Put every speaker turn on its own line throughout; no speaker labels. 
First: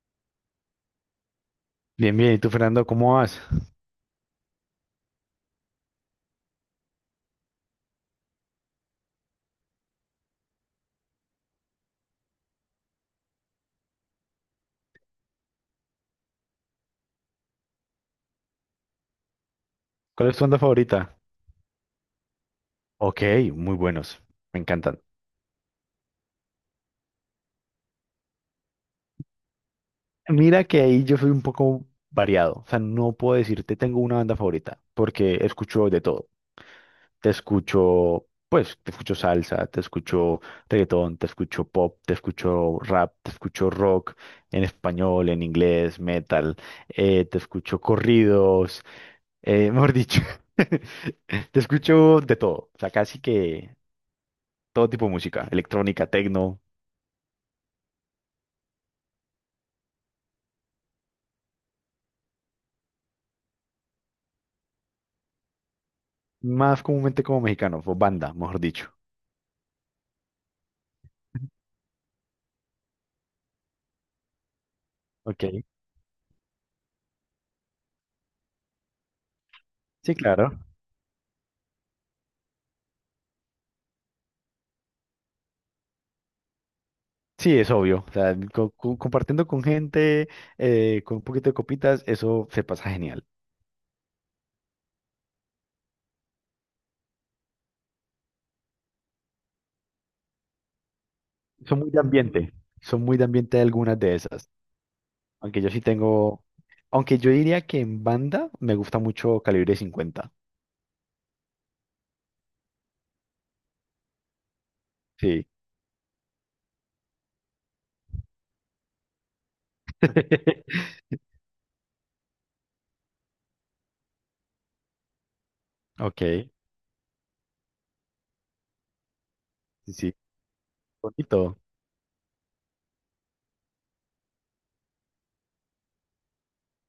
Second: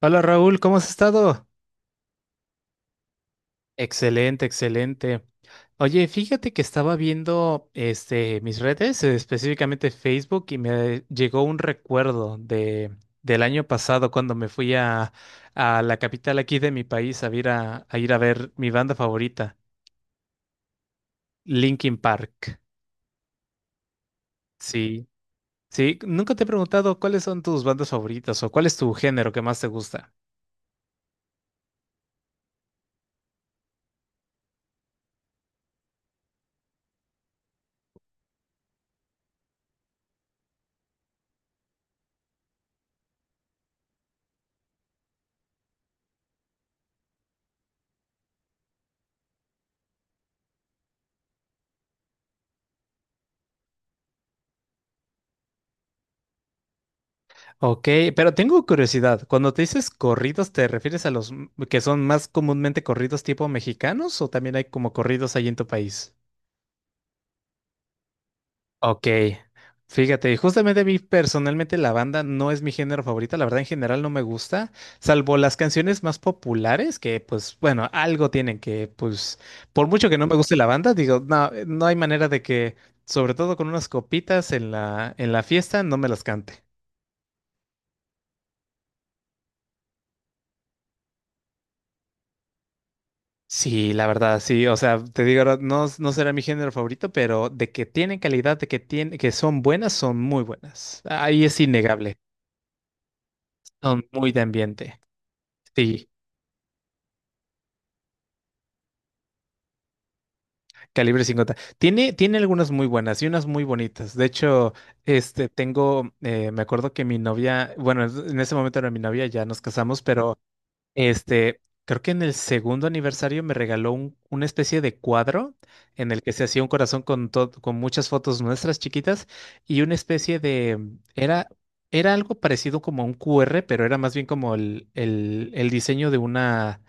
Hola Raúl, ¿cómo has estado?
Bien, bien. ¿Y tú, Fernando, cómo vas?
Excelente, excelente. Oye, fíjate que estaba viendo mis redes, específicamente Facebook, y me llegó un recuerdo del año pasado cuando me fui a la capital aquí de mi país a ir a ver mi banda favorita,
¿Cuál es tu onda favorita?
Linkin Park.
Ok, muy buenos. Me encantan.
Sí, sí, nunca te he preguntado cuáles son tus bandas favoritas o cuál es tu género que más te gusta.
Mira que ahí yo soy un poco variado. O sea, no puedo decirte tengo una banda favorita porque escucho de todo. Te escucho, pues, te escucho salsa, te escucho reggaetón, te escucho pop, te escucho rap, te escucho rock en español, en inglés, metal, te escucho corridos, mejor dicho. Te escucho de todo, o sea, casi que todo tipo de música, electrónica, tecno,
Ok, pero tengo curiosidad. Cuando te dices corridos, ¿te refieres a los que son más comúnmente corridos tipo mexicanos o también hay como corridos ahí en tu país?
más comúnmente como mexicano, o banda, mejor dicho.
Ok, fíjate, justamente a mí personalmente la banda no es mi género favorito, la verdad en general no me gusta, salvo
Ok.
las canciones más populares que pues bueno, algo tienen que pues por mucho
Sí,
que no me guste
claro.
la banda, digo, no, no hay manera de que, sobre todo con unas copitas en la fiesta, no me las cante.
Sí, es obvio. O sea, compartiendo con gente, con un poquito de copitas, eso se pasa genial.
Sí, la verdad, sí. O sea, te digo, ahora, no, no será mi género favorito, pero de que tienen calidad, de que tienen, que son buenas, son muy buenas. Ahí es
Son muy de
innegable.
ambiente. Son muy de ambiente algunas
Son
de
muy de
esas.
ambiente.
Aunque yo sí
Sí,
tengo, aunque yo diría que en banda me gusta mucho Calibre 50.
calibre 50. Tiene, tiene algunas muy buenas y unas muy bonitas. De hecho,
Sí.
tengo, me acuerdo que mi novia, bueno, en ese momento era mi novia, ya nos casamos, pero Este, creo que en el segundo aniversario me regaló una especie de cuadro en el que se
Ok.
hacía un corazón con, con muchas fotos nuestras chiquitas y
Sí,
una
sí.
especie de,
Bonito.
era algo parecido como a un QR, pero era más bien como el diseño de una,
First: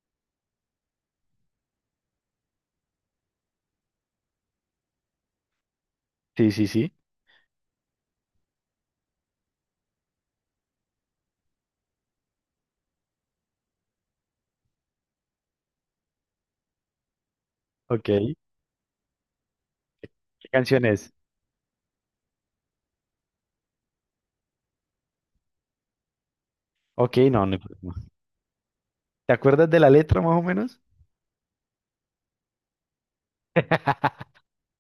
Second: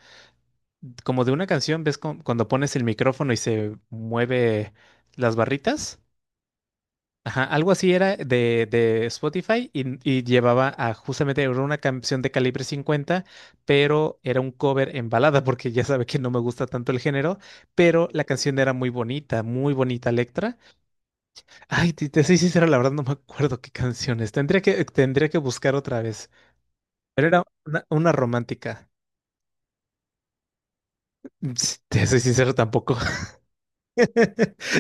como de una canción, ¿ves? Cuando pones el micrófono y se mueve las barritas.
Sí, sí, sí.
Ajá, algo así era de Spotify y llevaba a justamente era una canción de calibre 50, pero era un cover en balada, porque ya sabe que no me gusta tanto el género,
Ok.
pero la
¿Qué
canción era muy bonita letra.
canción es?
Ay, te soy sincero, la verdad no me acuerdo qué canción es. Tendría que buscar otra vez,
Ok,
pero era
no, no. No.
una romántica.
¿Te acuerdas de la letra más o menos?
Ps, te soy sincero tampoco.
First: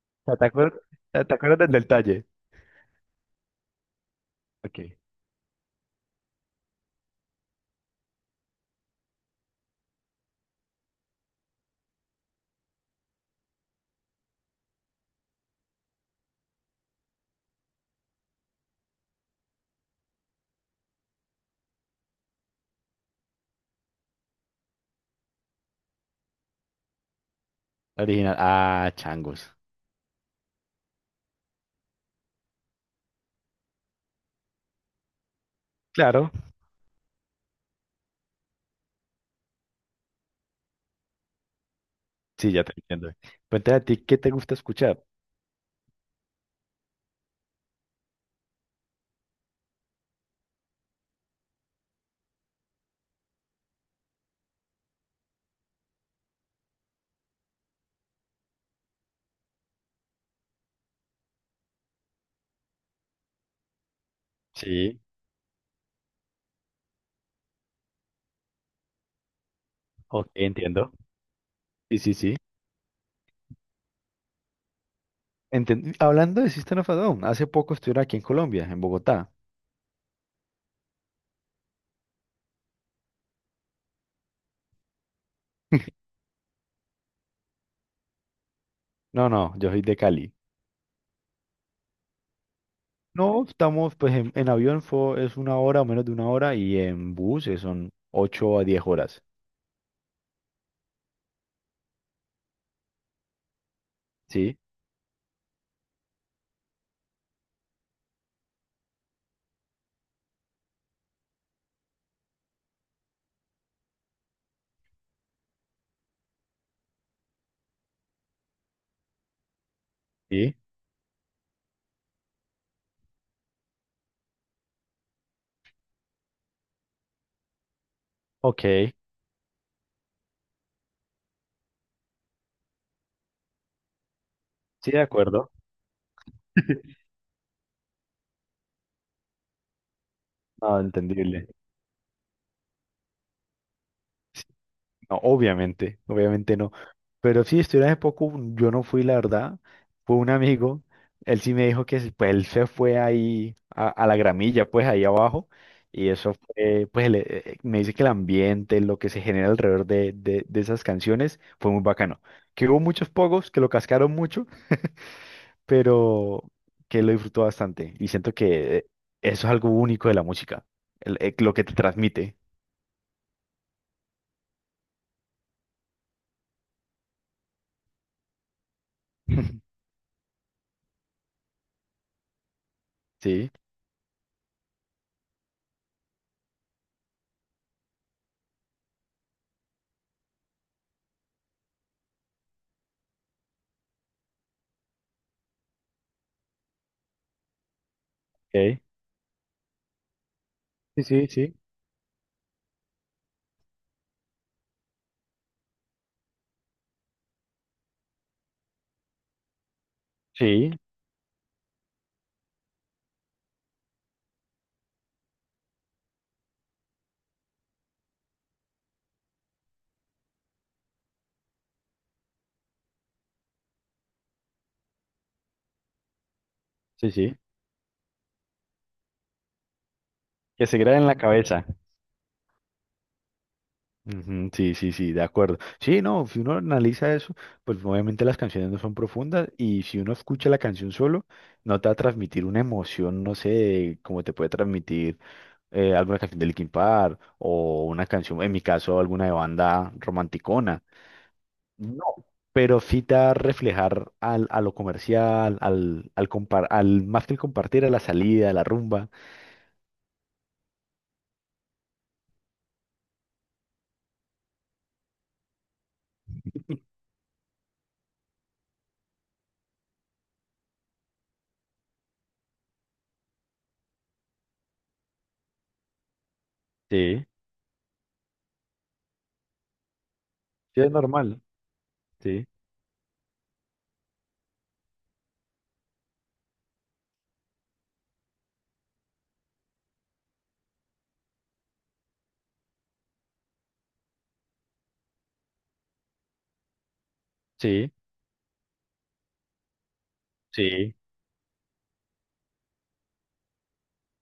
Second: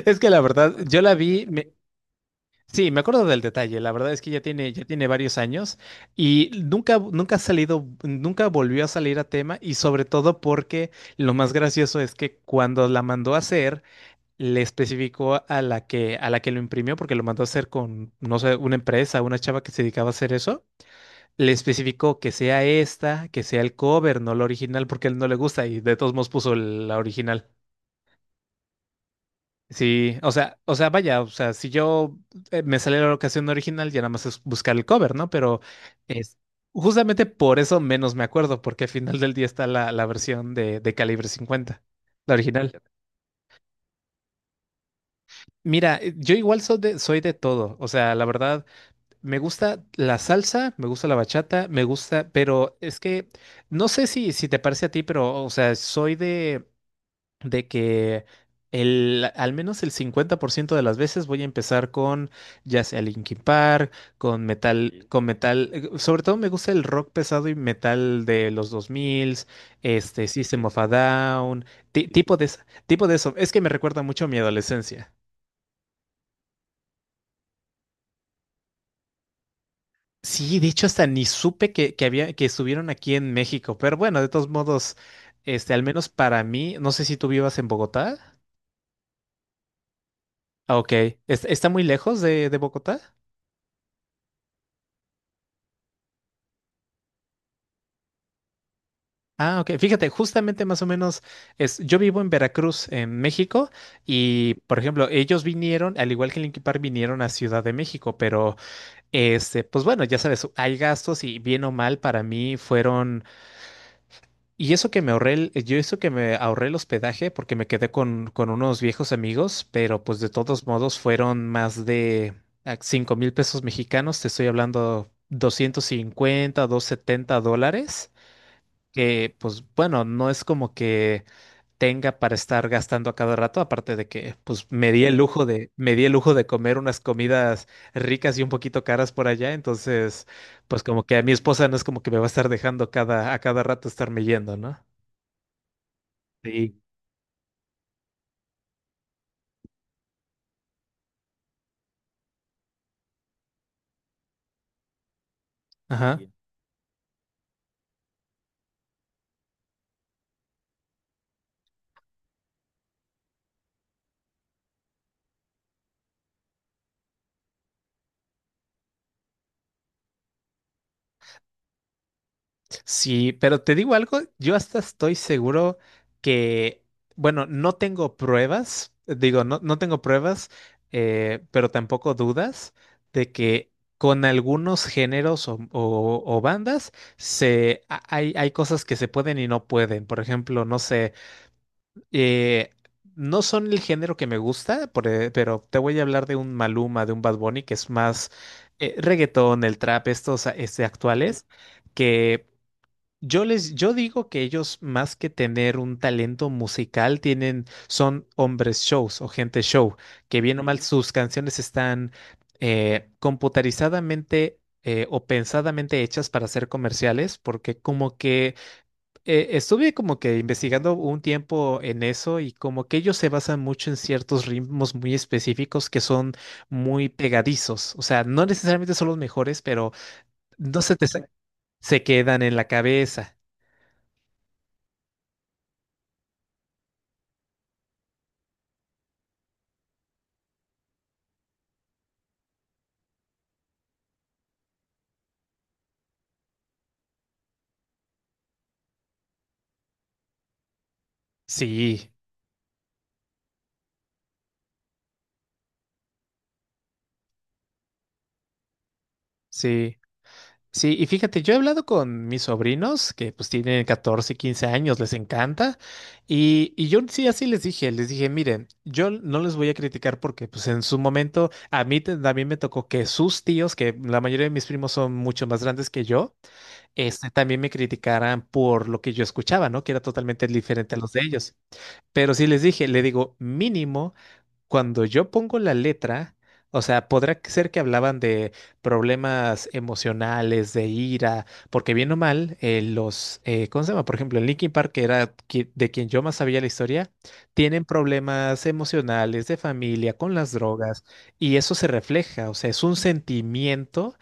Es que
O sea,
la
¿Te
verdad,
acuer-
yo la
te- te
vi,
acuerdas del detalle?
sí, me acuerdo del detalle. La verdad es que
Ok,
ya tiene varios años y nunca, nunca ha salido, nunca volvió a salir a tema y sobre todo porque lo más gracioso es que cuando la mandó a hacer, le especificó a la que lo imprimió, porque lo mandó a hacer con, no sé, una empresa, una chava que se dedicaba a hacer eso. Le especificó que sea esta, que sea el cover, no la original, porque a él no le gusta y de todos modos puso la original.
original. Ah, changos.
Sí, vaya, o sea, si yo me sale la ocasión original, ya nada más es buscar el cover, ¿no? Pero
Claro,
es justamente por eso menos me acuerdo, porque al final del día está la versión de calibre 50, la
sí, ya te
original.
entiendo. Cuéntame a ti, ¿qué te gusta escuchar?
Mira, yo igual soy de todo, o sea, la verdad, me gusta la salsa, me gusta la bachata, me gusta, pero es que no sé si te parece a ti, pero, o sea, soy de que el, al menos el 50% de las veces voy a empezar con ya sea Linkin Park,
Sí,
con metal, sobre todo me gusta el rock pesado y metal de los 2000, este
ok,
System of a
entiendo.
Down,
Sí, sí, sí.
tipo de eso, es que me recuerda mucho a mi adolescencia.
Hablando de System of a Down, hace poco estuvieron aquí en Colombia, en Bogotá.
Sí, de hecho hasta ni supe que había que estuvieron aquí en México, pero bueno, de todos modos, este al menos para mí, no sé si tú vivas en Bogotá.
No, no, yo soy de Cali.
Ah, ok, ¿está muy lejos de Bogotá?
No, estamos, pues en avión es una hora o menos de una hora y en bus son 8 a 10 horas.
Ah, ok. Fíjate, justamente más o menos es, yo vivo en Veracruz, en México, y
Sí,
por ejemplo, ellos vinieron, al igual que Linkin Park, vinieron a Ciudad de México, pero pues bueno, ya sabes, hay gastos y bien o mal para mí fueron, y eso que me ahorré, yo eso que me ahorré el hospedaje porque me quedé con unos viejos amigos, pero pues de
sí,
todos modos fueron más de 5.000 pesos mexicanos, te estoy hablando 250, $70
ok,
que, pues bueno, no es como que tenga para estar gastando a cada rato, aparte de que, pues me
sí, de
di el Sí. lujo
acuerdo.
de, me di el lujo de comer unas comidas ricas y un poquito caras por allá, entonces,
Ah,
pues como que a mi
entendible.
esposa no es como que me va a estar dejando a cada rato estarme yendo, ¿no?
No, obviamente, obviamente no.
Sí.
Pero sí, estuve hace poco, yo no fui, la verdad. Fue un amigo, él sí me dijo que pues, él se fue ahí a la gramilla, pues ahí abajo. Y
Ajá.
eso fue, pues me dice que el ambiente, lo que se genera alrededor de esas canciones, fue muy bacano. Que hubo muchos pogos, que lo cascaron mucho, pero que lo disfrutó bastante. Y siento que eh, eso es algo único de la música, lo que te transmite.
Sí, pero te digo algo, yo hasta estoy seguro que, bueno, no tengo pruebas, digo, no, no tengo pruebas, pero tampoco dudas de
Sí,
que con algunos géneros o bandas hay cosas que se pueden y no pueden. Por ejemplo, no sé, eh, no son el género que me gusta, pero te voy a hablar de un Maluma, de un Bad Bunny, que es más
ok.
reggaetón, el trap,
Sí, sí,
actuales
sí.
que yo digo que ellos más que tener un talento musical tienen, son hombres shows o gente show, que bien o
Sí,
mal sus canciones están computarizadamente o pensadamente hechas para ser comerciales, porque como que estuve como que investigando un tiempo en eso y como que ellos se basan mucho en ciertos ritmos muy específicos que son muy
sí, sí,
pegadizos, o sea, no necesariamente son los mejores, pero
que se
no se
queda
te
en la
sa-
cabeza.
se quedan en la cabeza.
Ujú, sí, sí, sí, de acuerdo. Sí, no, si uno analiza eso, pues obviamente las canciones no son profundas y si uno escucha la canción solo, no te va a transmitir una emoción, no sé, como te puede transmitir alguna canción de Linkin Park o una canción, en mi caso, alguna de banda romanticona. No,
Sí,
pero sí te va a reflejar al, a lo comercial, al más que el compartir, a la salida, a la rumba.
sí, sí. Y fíjate, yo he hablado con mis sobrinos que pues tienen 14, 15 años, les encanta. Y yo sí, así les dije, miren, yo no les voy a criticar porque pues en su momento a mí también me tocó que sus tíos, que la mayoría de mis primos son mucho más grandes que yo,
Sí,
también me criticaran por lo que yo escuchaba, ¿no? Que era totalmente
sí, es
diferente a los de
normal.
ellos. Pero
Sí,
sí les dije, le digo, mínimo cuando yo pongo la letra, o sea, podrá ser que hablaban de problemas emocionales, de ira, porque bien o mal, ¿cómo se llama? Por ejemplo, en Linkin Park, que era de quien yo más sabía la historia, tienen
sí,
problemas emocionales, de familia, con las
sí.
drogas, y eso se refleja, o sea, es un sentimiento.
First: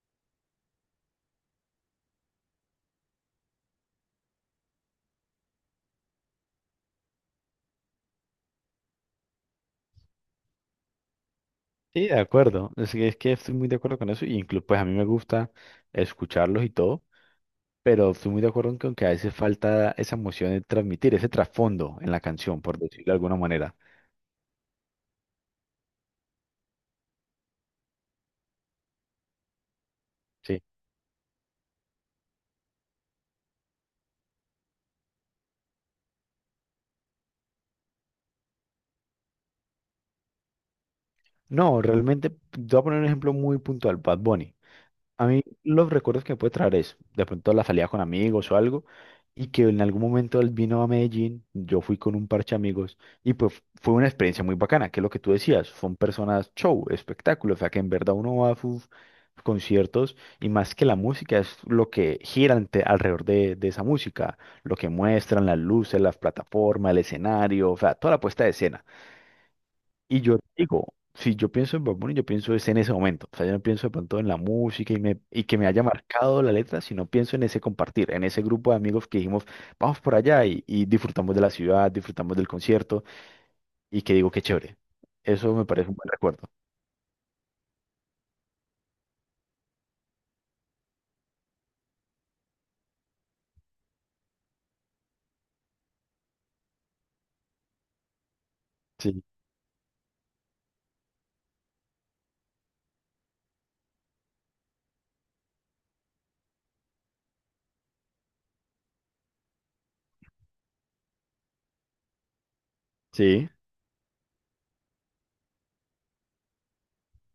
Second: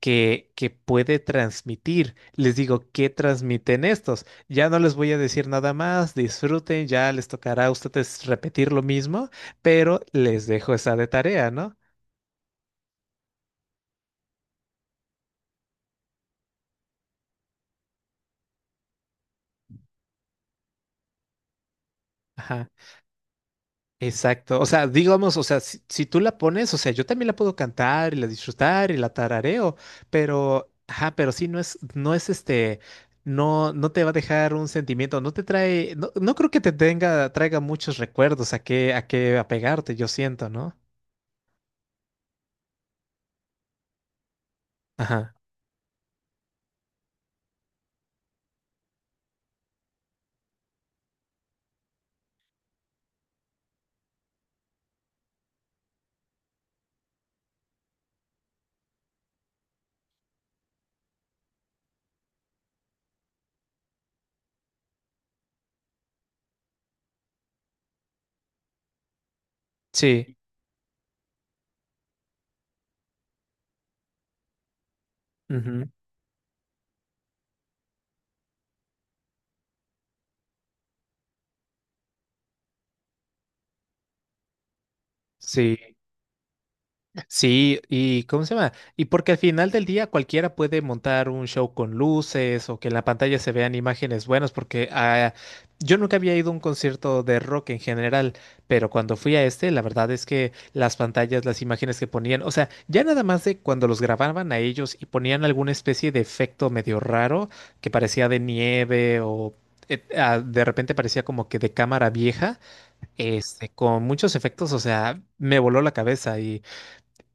Que puede transmitir. Les digo, ¿qué transmiten estos? Ya no les voy a decir nada más, disfruten, ya les tocará a ustedes repetir lo mismo, pero les dejo esa de tarea, ¿no?
Sí, de acuerdo. Es que estoy muy de acuerdo con eso. Y incluso, pues a mí me gusta escucharlos y todo, pero estoy muy de acuerdo en que, aunque a veces falta esa emoción de transmitir, ese trasfondo en la canción,
Ajá,
por decirlo de alguna manera.
exacto. O sea, digamos, o sea, si tú la pones, o sea, yo también la puedo cantar y la disfrutar y la tarareo,
Sí.
pero, ajá, pero sí, no es este, no, no te va a dejar un sentimiento, no te trae, no, no creo que te tenga, traiga muchos recuerdos a qué apegarte, yo siento, ¿no?
No, realmente, te voy a poner un ejemplo muy puntual, Bad Bunny. A
Ajá,
mí los recuerdos que me puede traer es de pronto la salida con amigos o algo, y que en algún momento él vino a Medellín, yo fui con un parche de amigos, y pues fue una experiencia muy bacana, que es lo que tú decías, son personas show, espectáculo, o sea que en verdad uno va a sus conciertos y más que la música es lo que gira alrededor de esa música, lo que muestran, las luces, las plataformas, el escenario, o sea, toda la puesta de escena. Y
sí,
yo digo, si yo pienso en Bad Bunny, yo pienso es en ese momento. O sea, yo no pienso de pronto en la música y que me haya
ujú,
marcado la letra, sino pienso en ese compartir, en ese grupo de amigos que dijimos, vamos por allá y disfrutamos de la ciudad, disfrutamos del concierto y que digo, qué chévere. Eso me
sí.
parece un buen recuerdo.
Sí, y ¿cómo se llama? Y porque al final del día cualquiera puede montar un show con luces o que en la pantalla se vean imágenes buenas, porque yo nunca había ido a un concierto de rock en general, pero cuando
Sí,
fui a este, la verdad es que las pantallas, las imágenes que ponían, o sea, ya nada más de cuando los grababan a ellos y ponían alguna especie de efecto medio raro que parecía de nieve o... de repente parecía como que de cámara vieja,
sí,
con muchos efectos, o sea, me voló la cabeza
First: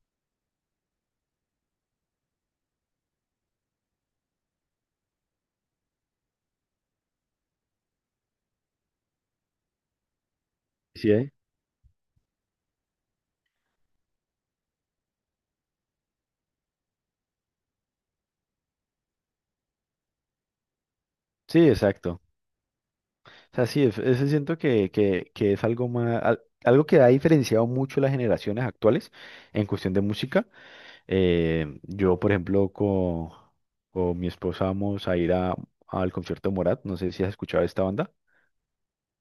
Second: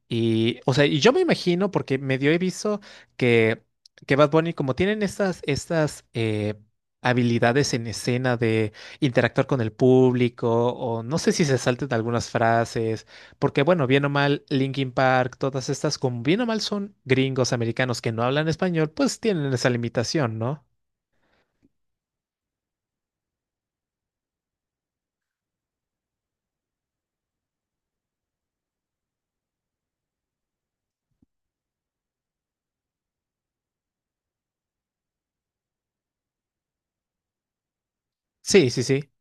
y, o sea, y yo me imagino, porque medio he visto que, que Bad Bunny, como tienen estas habilidades en escena de interactuar con el público, o
sí,
no sé
¿eh?
si se salten algunas frases, porque bueno, bien o mal, Linkin Park, todas estas, como bien o mal son gringos americanos que no hablan español, pues tienen esa limitación, ¿no?
Sí, exacto. O sea, sí, ese siento que es algo más, algo que ha diferenciado mucho las generaciones actuales en cuestión de música. Yo, por ejemplo, con, mi esposa vamos a ir al concierto de Morat. No sé si has escuchado esta banda.
Sí, sí, sí.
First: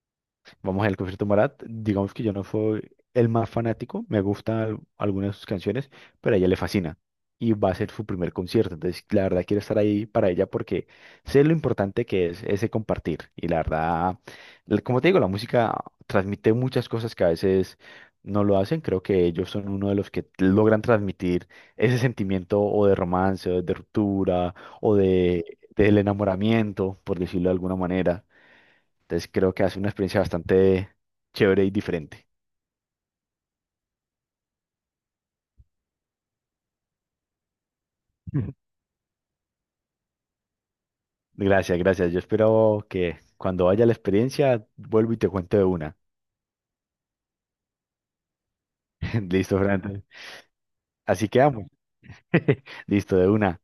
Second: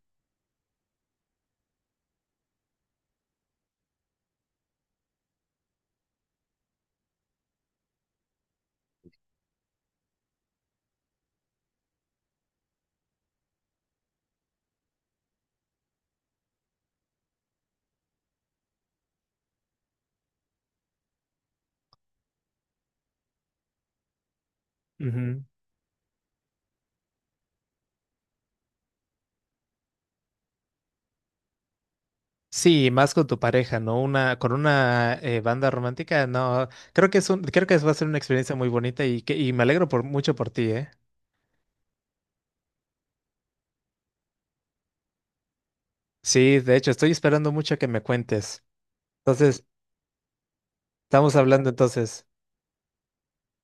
Vamos al concierto de Morat. Digamos que yo no soy el más fanático, me gustan algunas de sus canciones, pero a ella le fascina y va a ser su primer concierto. Entonces, la verdad, quiero estar ahí para ella porque sé lo importante que es ese compartir. Y la verdad, como te digo, la música transmite muchas cosas que a veces no lo hacen. Creo que ellos son uno de los que logran transmitir ese sentimiento o de romance, o de ruptura, o
Ujú.
del enamoramiento, por decirlo de alguna manera. Entonces creo que hace una experiencia bastante chévere y diferente.
Sí, más con tu pareja, ¿no? Una, con una banda romántica, no. Creo que es un, creo que va a ser una experiencia muy bonita y que, y me alegro por mucho por ti, ¿eh?
Gracias, gracias. Yo espero que cuando vaya la experiencia, vuelvo y te cuento de una.
Sí, de hecho, estoy esperando mucho que me cuentes.
Listo,
Entonces,
Fran. Así
estamos
quedamos.
hablando entonces.
Listo, de una.